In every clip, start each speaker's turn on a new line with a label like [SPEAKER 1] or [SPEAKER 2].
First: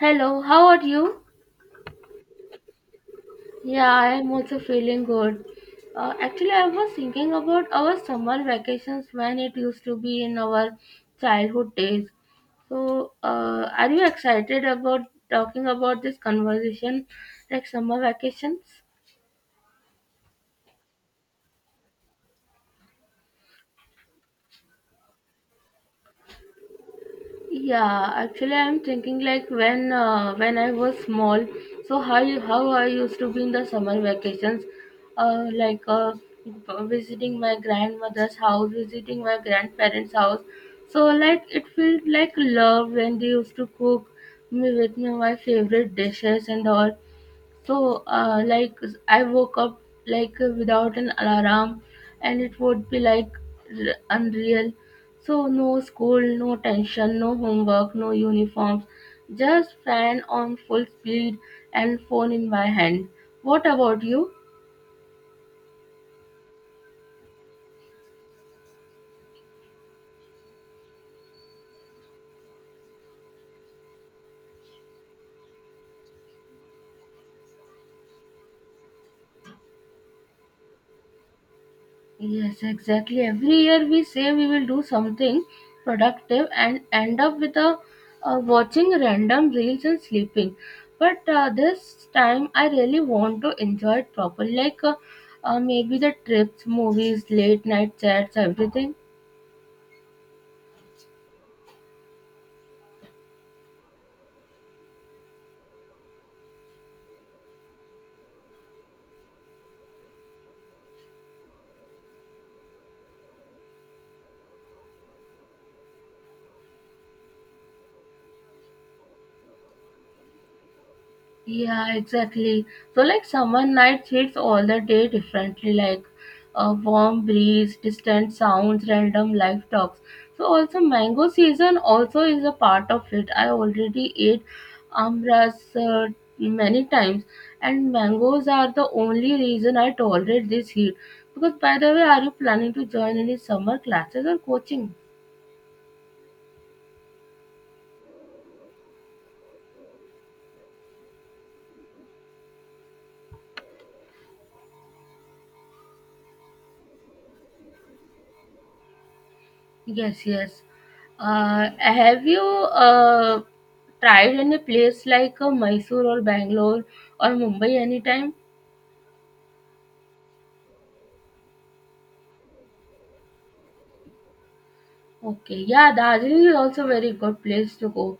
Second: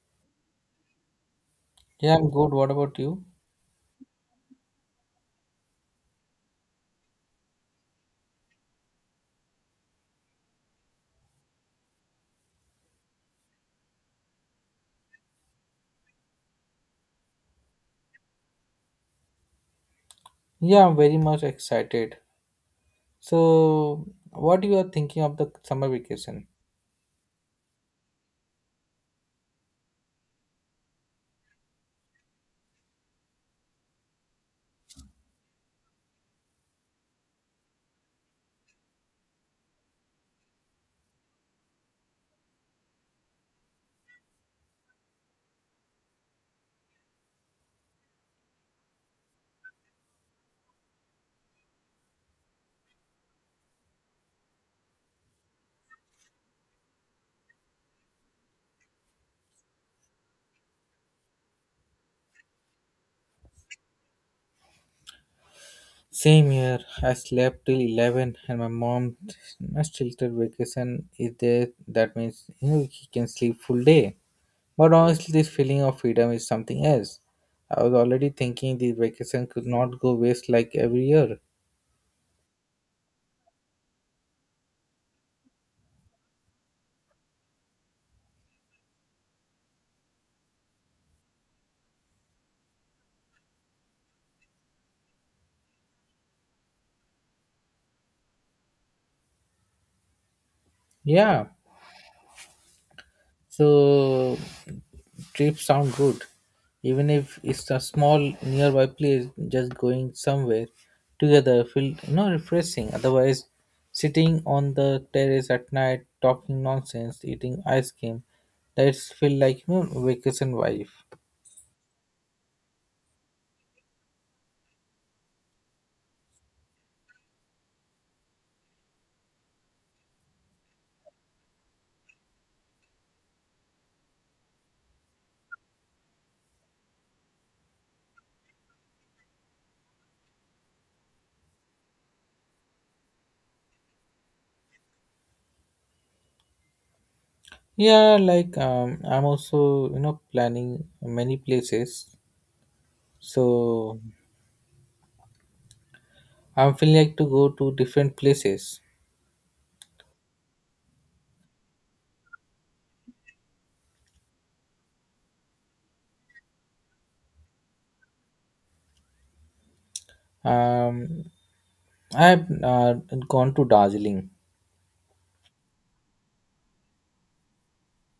[SPEAKER 1] Hello, how are you?
[SPEAKER 2] Yeah, I'm good. What about you?
[SPEAKER 1] Yeah, I am also feeling good. Actually, I was thinking about our summer vacations when it used to be in our childhood days. So, are you excited about talking about this conversation, like summer vacations?
[SPEAKER 2] Yeah, I'm very much excited. So, what you are thinking of the summer vacation?
[SPEAKER 1] Yeah, actually, I'm thinking like when I was small, so how I used to be in the summer vacations, uh, like uh, visiting my grandmother's house, visiting my grandparents' house. So like it felt like love when they used to cook me with me my favorite dishes and all. So, like, I woke up like without an alarm, and it would be like unreal. So, no school, no tension, no homework, no uniforms, just fan on full speed and phone in my hand. What about you?
[SPEAKER 2] Same here. I slept till 11, and my mom shelter vacation is there. That means he can sleep full day. But honestly, this feeling of freedom is something else. I was already thinking the vacation could not go waste like every year.
[SPEAKER 1] Yes, exactly. Every year we say we will do something productive and end up with watching random reels and sleeping. But this time I really want to enjoy it properly, maybe the trips, movies, late night chats, everything.
[SPEAKER 2] Yeah. So trips sound good, even if it's a small nearby place. Just going somewhere together feel refreshing. Otherwise, sitting on the terrace at night talking nonsense, eating ice cream, that's feel like vacation vibe.
[SPEAKER 1] Yeah, exactly. So, like, summer nights hits all the day differently, like a warm breeze, distant sounds, random life talks. So, also, mango season also is a part of it. I already ate amras many times, and mangoes are the only reason I tolerate this heat. Because, by the way, are you planning to join any summer classes or coaching?
[SPEAKER 2] Yeah, like I'm also planning many places, so I'm feeling like to go to different places.
[SPEAKER 1] Yes, yes. Have you tried in a place like Mysore or Bangalore or Mumbai anytime?
[SPEAKER 2] Um, I've gone to Darjeeling.
[SPEAKER 1] Okay, yeah, Darjeeling is also very good place to go.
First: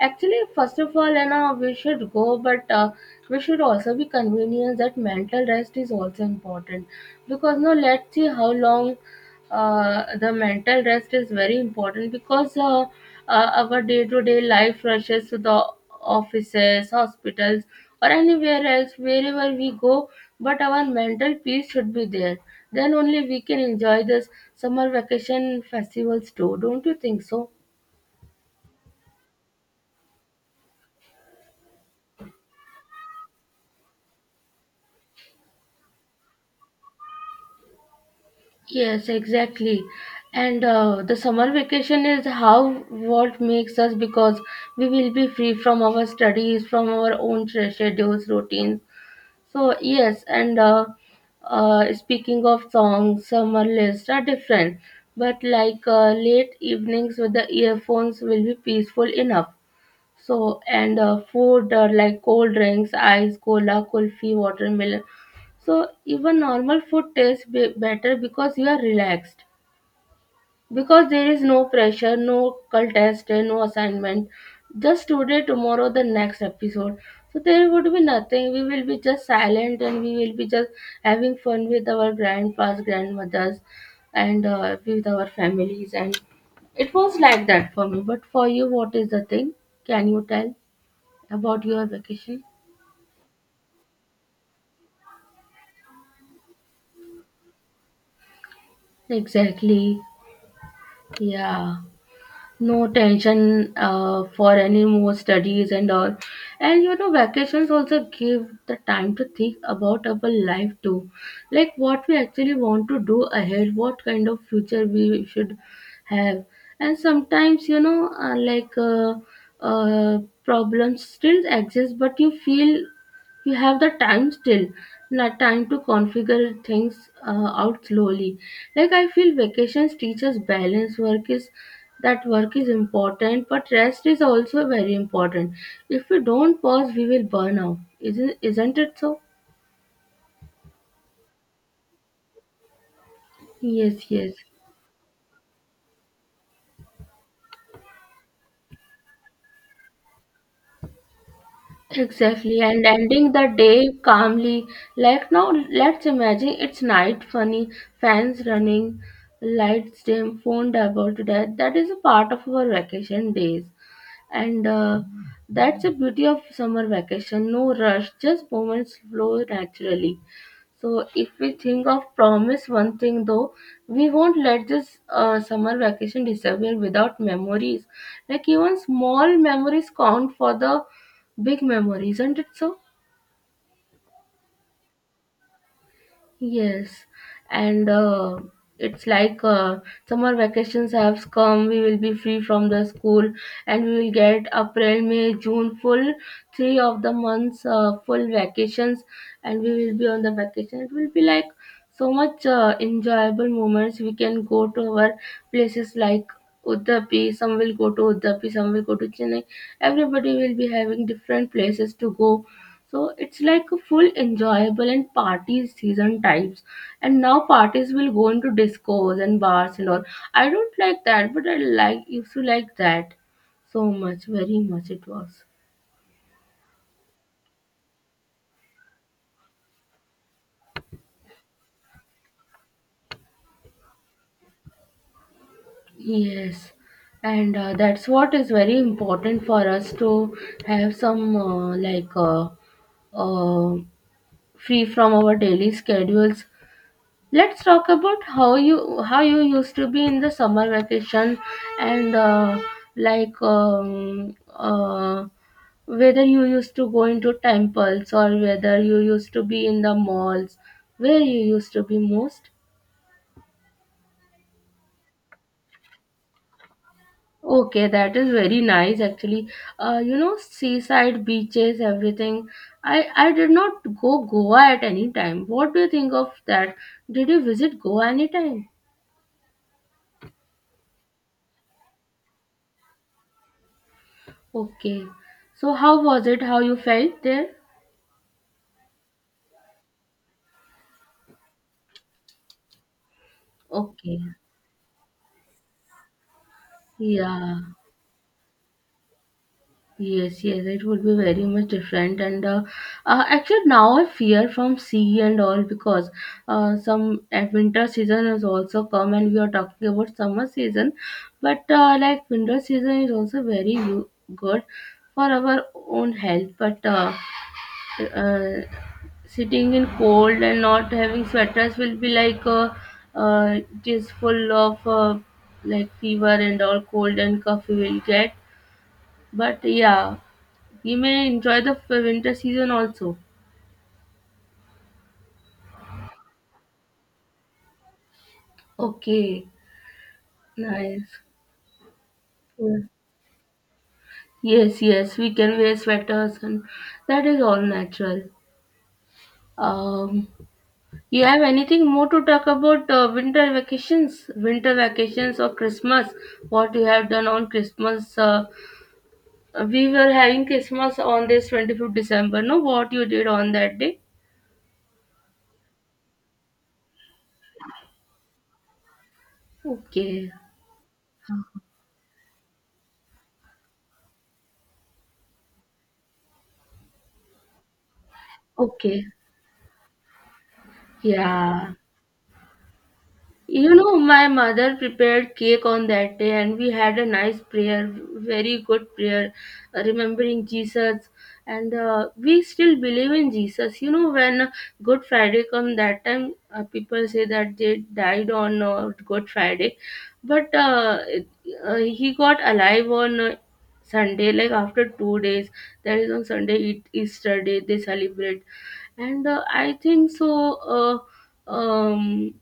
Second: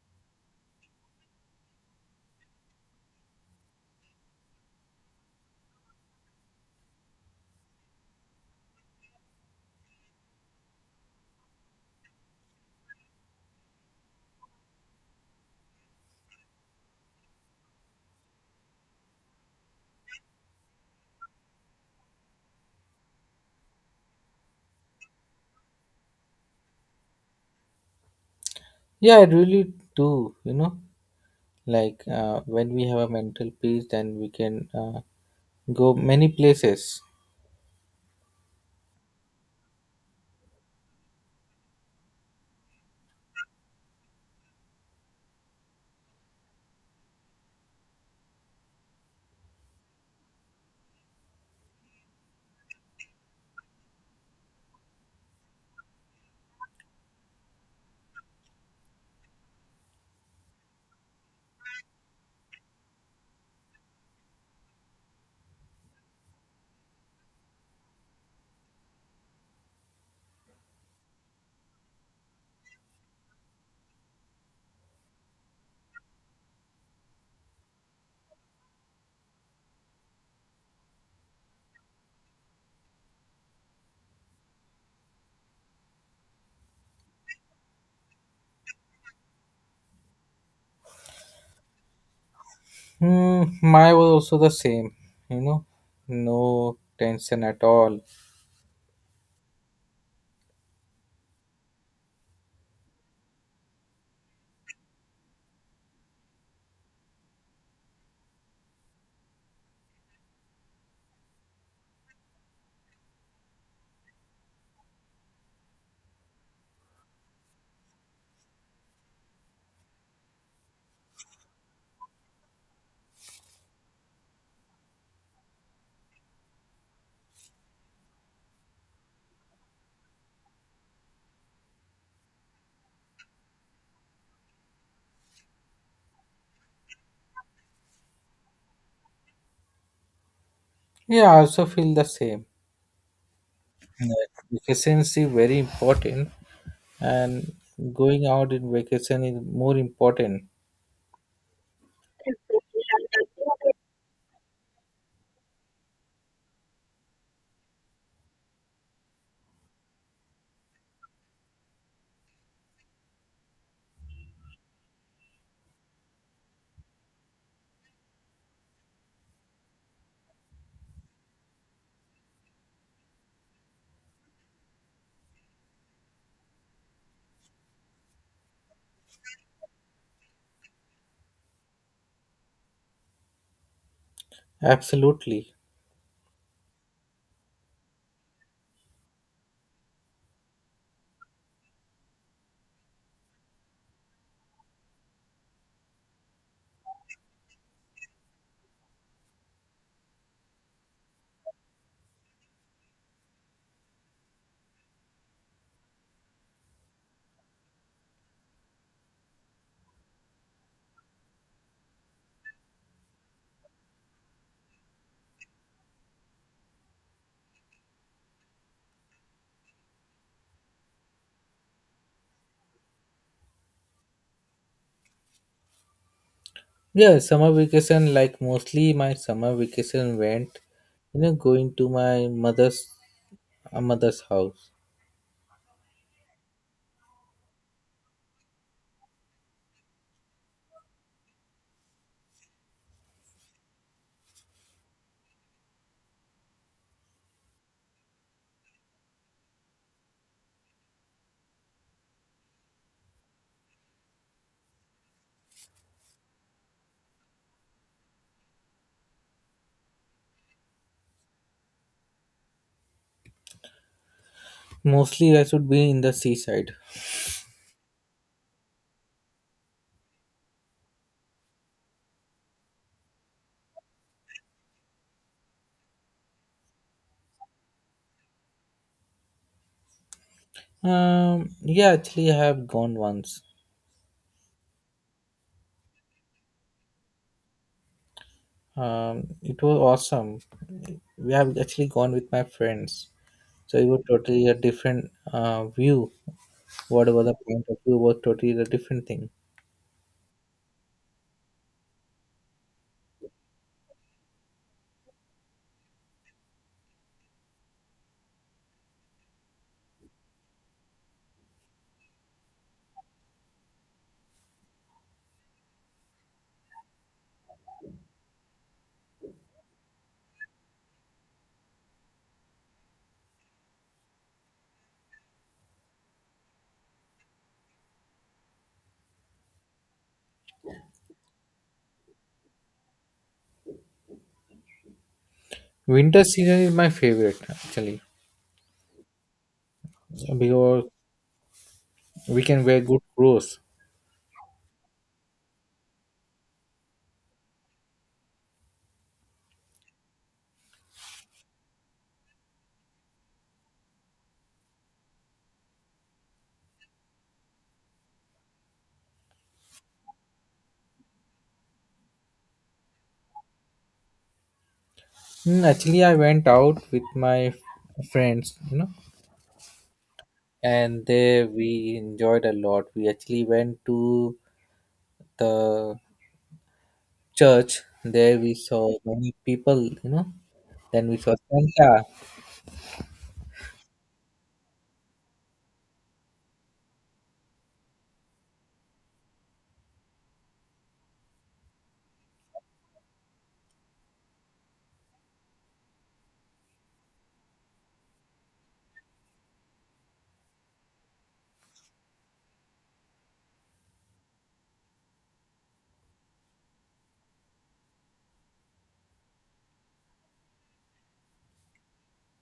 [SPEAKER 1] Actually, first of all, you know, we should go, but we should also be convenient that mental rest is also important because now let's see how long the mental rest is very important because our day-to-day life rushes to the offices, hospitals, or anywhere else, wherever we go. But our mental peace should be there. Then only we can enjoy this summer vacation festivals too. Don't you think so?
[SPEAKER 2] Yeah, I really do. Like when we have a mental peace, then we can go many places.
[SPEAKER 1] Yes, exactly. And the summer vacation is how what makes us because we will be free from our studies, from our own schedules, routines. So yes, and speaking of songs, summer lists are different, but late evenings with the earphones will be peaceful enough. So and food like cold drinks, ice, cola, kulfi, watermelon. So even normal food tastes better because you are relaxed, because there is no pressure, no contest and no assignment, just today, tomorrow, the next episode. So there would be nothing, we will be just silent, and we will be just having fun with our grandpas, grandmothers and with our families. And it was like that for me, but for you, what is the thing, can you tell about your vacation?
[SPEAKER 2] Hmm, my was also the same. You know, no tension at all.
[SPEAKER 1] Exactly, yeah. No tension for any more studies and all. And you know vacations also give the time to think about our life too, like what we actually want to do ahead, what kind of future we should have. And sometimes you know, uh, problems still exist but you feel you have the time still, not time to configure things out slowly. Like I feel vacations teach us balance. Work is that work is important, but rest is also very important. If we don't pause, we will burn out. Isn't it so?
[SPEAKER 2] Yeah, I also feel the same.
[SPEAKER 1] Yes,
[SPEAKER 2] That
[SPEAKER 1] yes.
[SPEAKER 2] vacancy very important, and going out in vacation is more important.
[SPEAKER 1] Exactly, and ending the day calmly. Like now, let's imagine it's night, funny, fans running, lights dim, phone about to death. That is a part of our vacation days. And that's the beauty of summer vacation, no rush, just moments flow naturally. So if we think of promise one thing though, we won't let this summer vacation disappear without memories, like even small memories count for the big memories, isn't it so?
[SPEAKER 2] Absolutely.
[SPEAKER 1] Yes, and it's like summer vacations have come. We will be free from the school, and we will get April, May, June full three of the months, full vacations, and we will be on the vacation. It will be like so much enjoyable moments. We can go to our places like Udupi. Some will go to Udupi. Some will go to Chennai. Everybody will be having different places to go, so it's like a full enjoyable and party season types. And now parties will go into discos and bars and all. I don't like that, but I like used to like that so much, very much it was.
[SPEAKER 2] Yeah, summer vacation, like mostly my summer vacation went, going to my mother's house.
[SPEAKER 1] Yes, and that's what is very important for us to have some uh, free from our daily schedules. Let's talk about how you used to be in the summer vacation, and like um, uh, whether you used to go into temples or whether you used to be in the malls, where you used to be most.
[SPEAKER 2] Mostly, I should be in the seaside.
[SPEAKER 1] Okay, that is very nice actually. You know, seaside beaches, everything. I did not go Goa at any time. What do you think of that? Did you visit Goa anytime?
[SPEAKER 2] Yeah, actually, I have gone once.
[SPEAKER 1] Okay. So how was it? How you felt there?
[SPEAKER 2] It was awesome. We have actually gone with my friends, so it was
[SPEAKER 1] Okay.
[SPEAKER 2] totally a different view. Whatever the
[SPEAKER 1] Yeah.
[SPEAKER 2] point of view was totally a different thing.
[SPEAKER 1] Yes, yes, it would be very much different. And actually, now I fear from sea and all because some winter season has also come, and we are talking about summer season. But like winter season is also very good for our own health. But uh, sitting in cold and not having sweaters will be like it is full of like fever and all, cold and cough we will get. But yeah, we may enjoy the winter season also.
[SPEAKER 2] Winter season is my favorite actually
[SPEAKER 1] Okay,
[SPEAKER 2] because
[SPEAKER 1] nice.
[SPEAKER 2] we can
[SPEAKER 1] Yeah.
[SPEAKER 2] wear good clothes.
[SPEAKER 1] Yes, yes, we can wear sweaters and that is all natural. Um, you have anything more to talk about winter vacations or Christmas? What you have done on Christmas? We were having Christmas on this 25th December. No, what you did on that day?
[SPEAKER 2] Hmm, actually, I went out with my friends,
[SPEAKER 1] Okay,
[SPEAKER 2] and there we enjoyed a lot. We actually went to the church. There we saw
[SPEAKER 1] okay,
[SPEAKER 2] many people. Then we saw
[SPEAKER 1] yeah.
[SPEAKER 2] Santa.
[SPEAKER 1] You know, my mother prepared cake on that day, and we had a nice prayer, very good prayer, remembering Jesus. And we still believe in Jesus. You know, when Good Friday come that time, people say that they died on Good Friday, but he got alive on Sunday, like after 2 days. That is on Sunday, it, Easter day, they celebrate. And I think so, uh, um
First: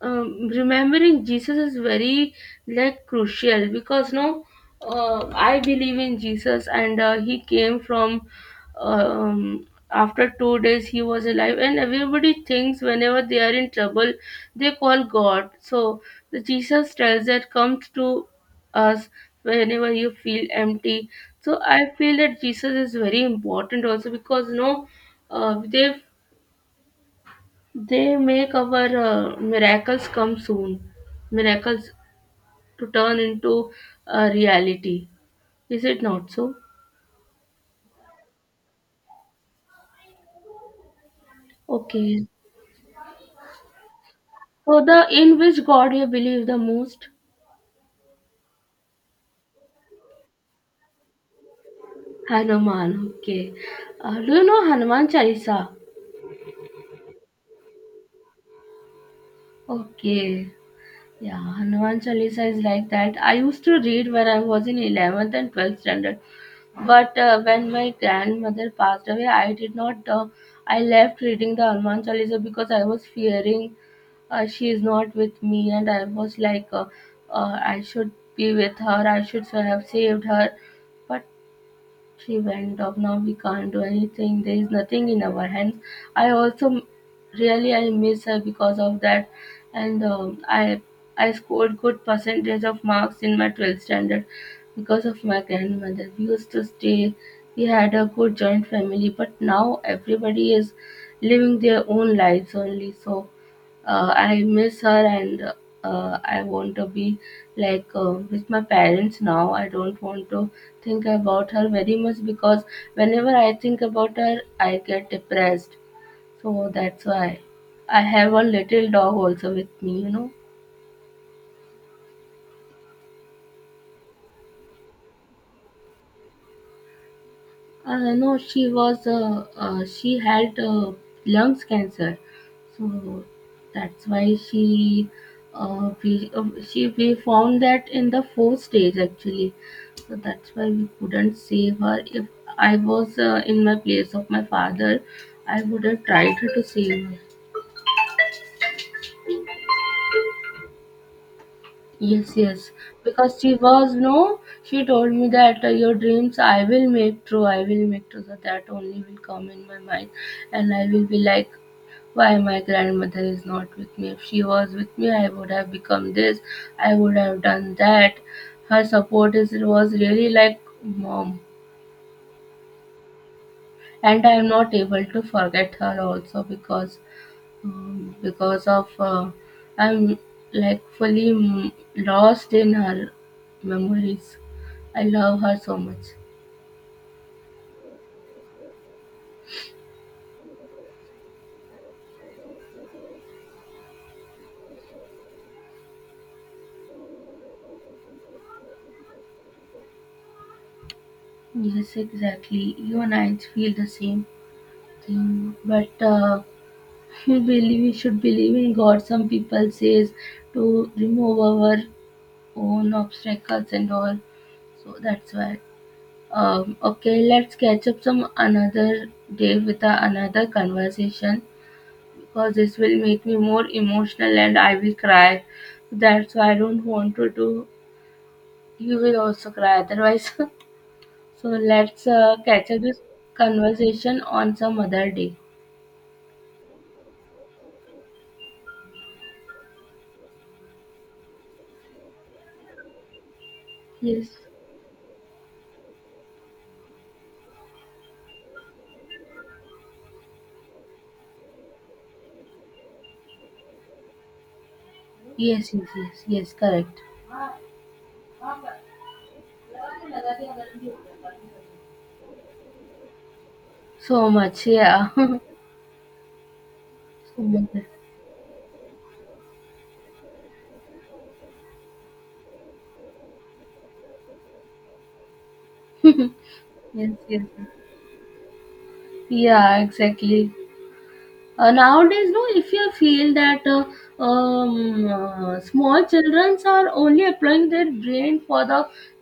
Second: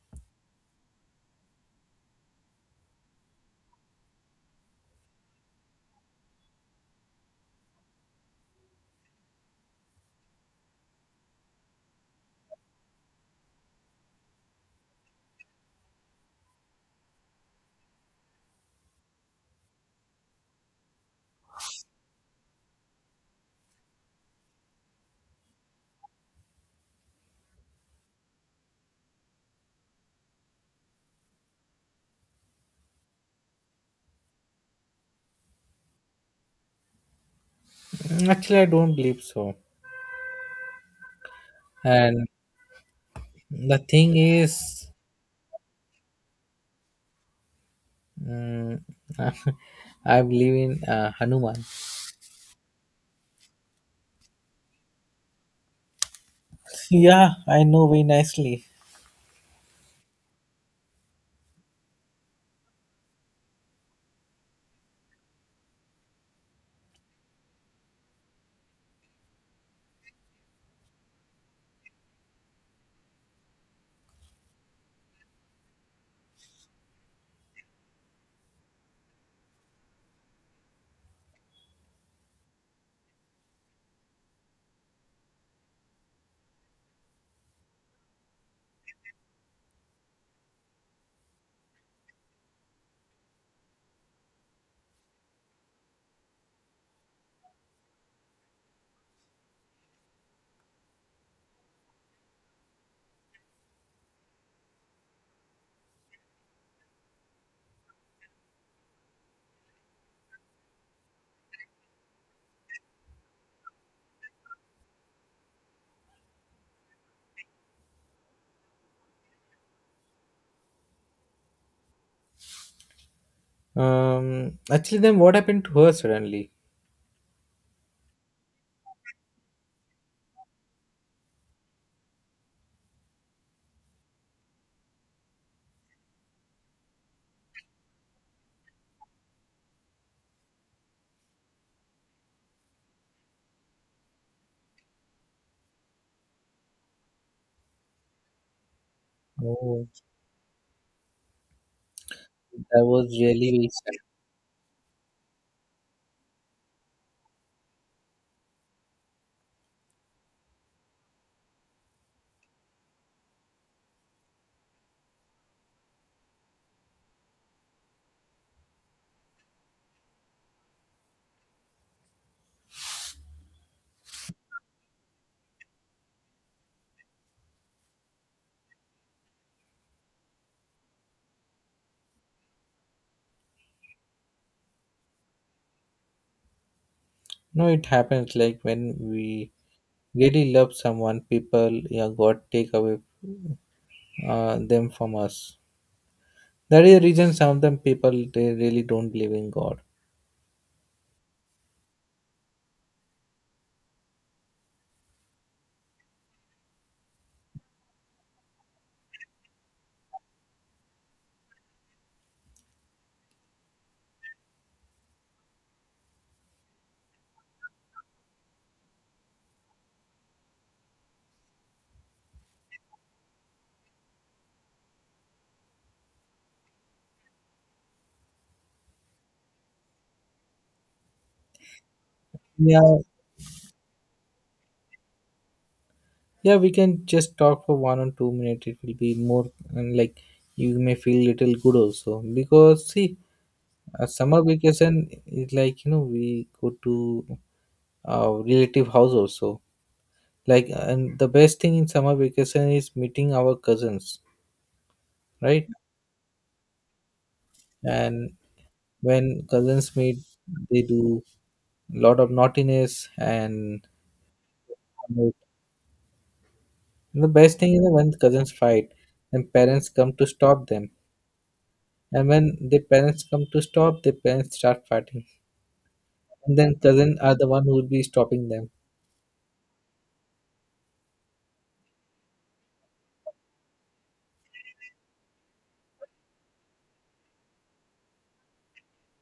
[SPEAKER 1] remembering Jesus is very like crucial, because no, I believe in Jesus, and he came from, after 2 days he was alive, and everybody thinks whenever they are in trouble they call God. So the Jesus tells that comes to us whenever you feel empty. So I feel that Jesus is very important also because no, uh, they they make our miracles come soon, miracles to turn into a reality. Is it not so?
[SPEAKER 2] Mm, actually, I don't believe so. And
[SPEAKER 1] Okay.
[SPEAKER 2] the thing
[SPEAKER 1] So
[SPEAKER 2] is,
[SPEAKER 1] the in which God you believe the most?
[SPEAKER 2] mm, I believe in Hanuman.
[SPEAKER 1] Hanuman. Okay. Do you know Hanuman Chalisa?
[SPEAKER 2] Yeah, I know very nicely.
[SPEAKER 1] Okay. Yeah, Hanuman Chalisa is like that. I used to read when I was in 11th and 12th standard. But when my grandmother passed away, I did not. I left reading the Hanuman Chalisa because I was fearing she is not with me, and I was like I should be with her, I should so have saved her, but she went off. Now we can't do anything, there is nothing in our hands. I also really I miss her because of that. And i scored good percentage of marks in my 12th standard because of my grandmother. We used to stay, we had a good joint family, but now everybody is living their own lives only. So I miss her, and I want to be like with my parents now. I don't want to think about her very much because whenever I think about her, I get depressed. So that's why I have a little dog also with me, you know.
[SPEAKER 2] Actually, then what happened to her suddenly?
[SPEAKER 1] No, she was she had lungs cancer, so that's why she we she we found that in the fourth stage actually, so that's why we couldn't save her. If I was in my place of my father, I would have tried to save her.
[SPEAKER 2] Oh,
[SPEAKER 1] Yes, yes.
[SPEAKER 2] that was
[SPEAKER 1] Because
[SPEAKER 2] really
[SPEAKER 1] she
[SPEAKER 2] very
[SPEAKER 1] was
[SPEAKER 2] sad.
[SPEAKER 1] no, she told me that your dreams I will make true, I will make true. So that only will come in my mind, and I will be like, why my grandmother is not with me? If she was with me, I would have become this, I would have done that. Her support is was really like mom, and I am not able to forget her also because of I'm like fully lost in her memories. I love her so much.
[SPEAKER 2] No, it happens like when we really love someone, people yeah, God take away them from us. That is the reason some of them people they really don't believe in God.
[SPEAKER 1] Yes, exactly. You and I feel the same thing, but we believe we should believe in God. Some people says to remove our own obstacles and all, so that's why. Okay, let's catch up some another day with a, another conversation, because this will make me more emotional and I will cry. That's why I don't want to do. You will also cry otherwise. So let's catch
[SPEAKER 2] Yeah,
[SPEAKER 1] up this conversation on some other day.
[SPEAKER 2] yeah, we can just talk for 1 or 2 minutes. It will be more, and like you may feel little good also because see, a
[SPEAKER 1] Yes,
[SPEAKER 2] summer vacation is like we go to our relative house also. Like, and the best thing in summer vacation is meeting our cousins, right?
[SPEAKER 1] yes, yes, yes, yes, correct.
[SPEAKER 2] And when cousins meet, they do lot of naughtiness and.
[SPEAKER 1] So much, yeah. So
[SPEAKER 2] And the best
[SPEAKER 1] much.
[SPEAKER 2] thing is
[SPEAKER 1] Yes,
[SPEAKER 2] that when cousins fight, then parents come to stop them. And when the parents come to stop, the parents start fighting. And then
[SPEAKER 1] yes.
[SPEAKER 2] cousin are
[SPEAKER 1] Yes.
[SPEAKER 2] the one who will be stopping them.
[SPEAKER 1] Yeah, exactly. Nowadays no, if you feel that small children are only applying their brain for the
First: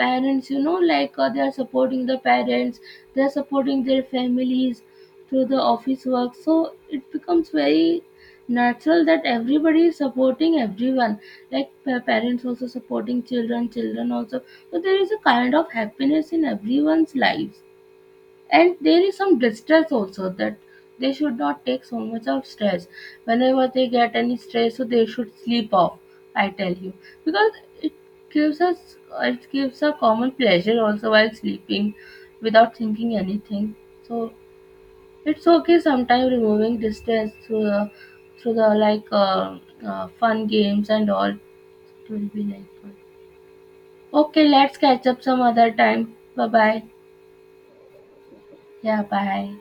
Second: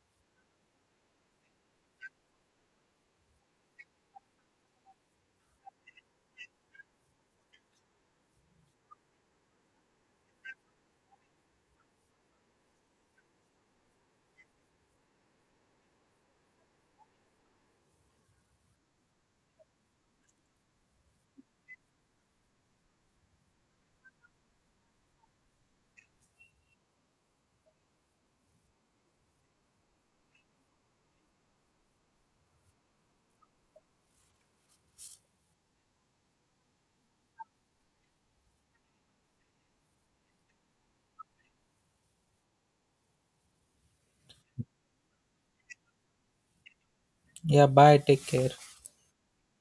[SPEAKER 1] parents, you know, like they are supporting the parents, they are supporting their families through the office work. So it becomes very natural that everybody is supporting everyone, like parents also supporting children, children also. So there is a kind of happiness in everyone's lives, and there is some distress also that they should not take so much of stress. Whenever they get any stress, so they should sleep off, I tell you, because it gives us, it gives a common pleasure also while sleeping without thinking anything. So it's okay, sometimes removing distress through the like fun games and all, it will be like fun. Okay, let's catch up some other time. Bye bye.
[SPEAKER 2] Yeah, bye, take care.
[SPEAKER 1] Yeah, bye.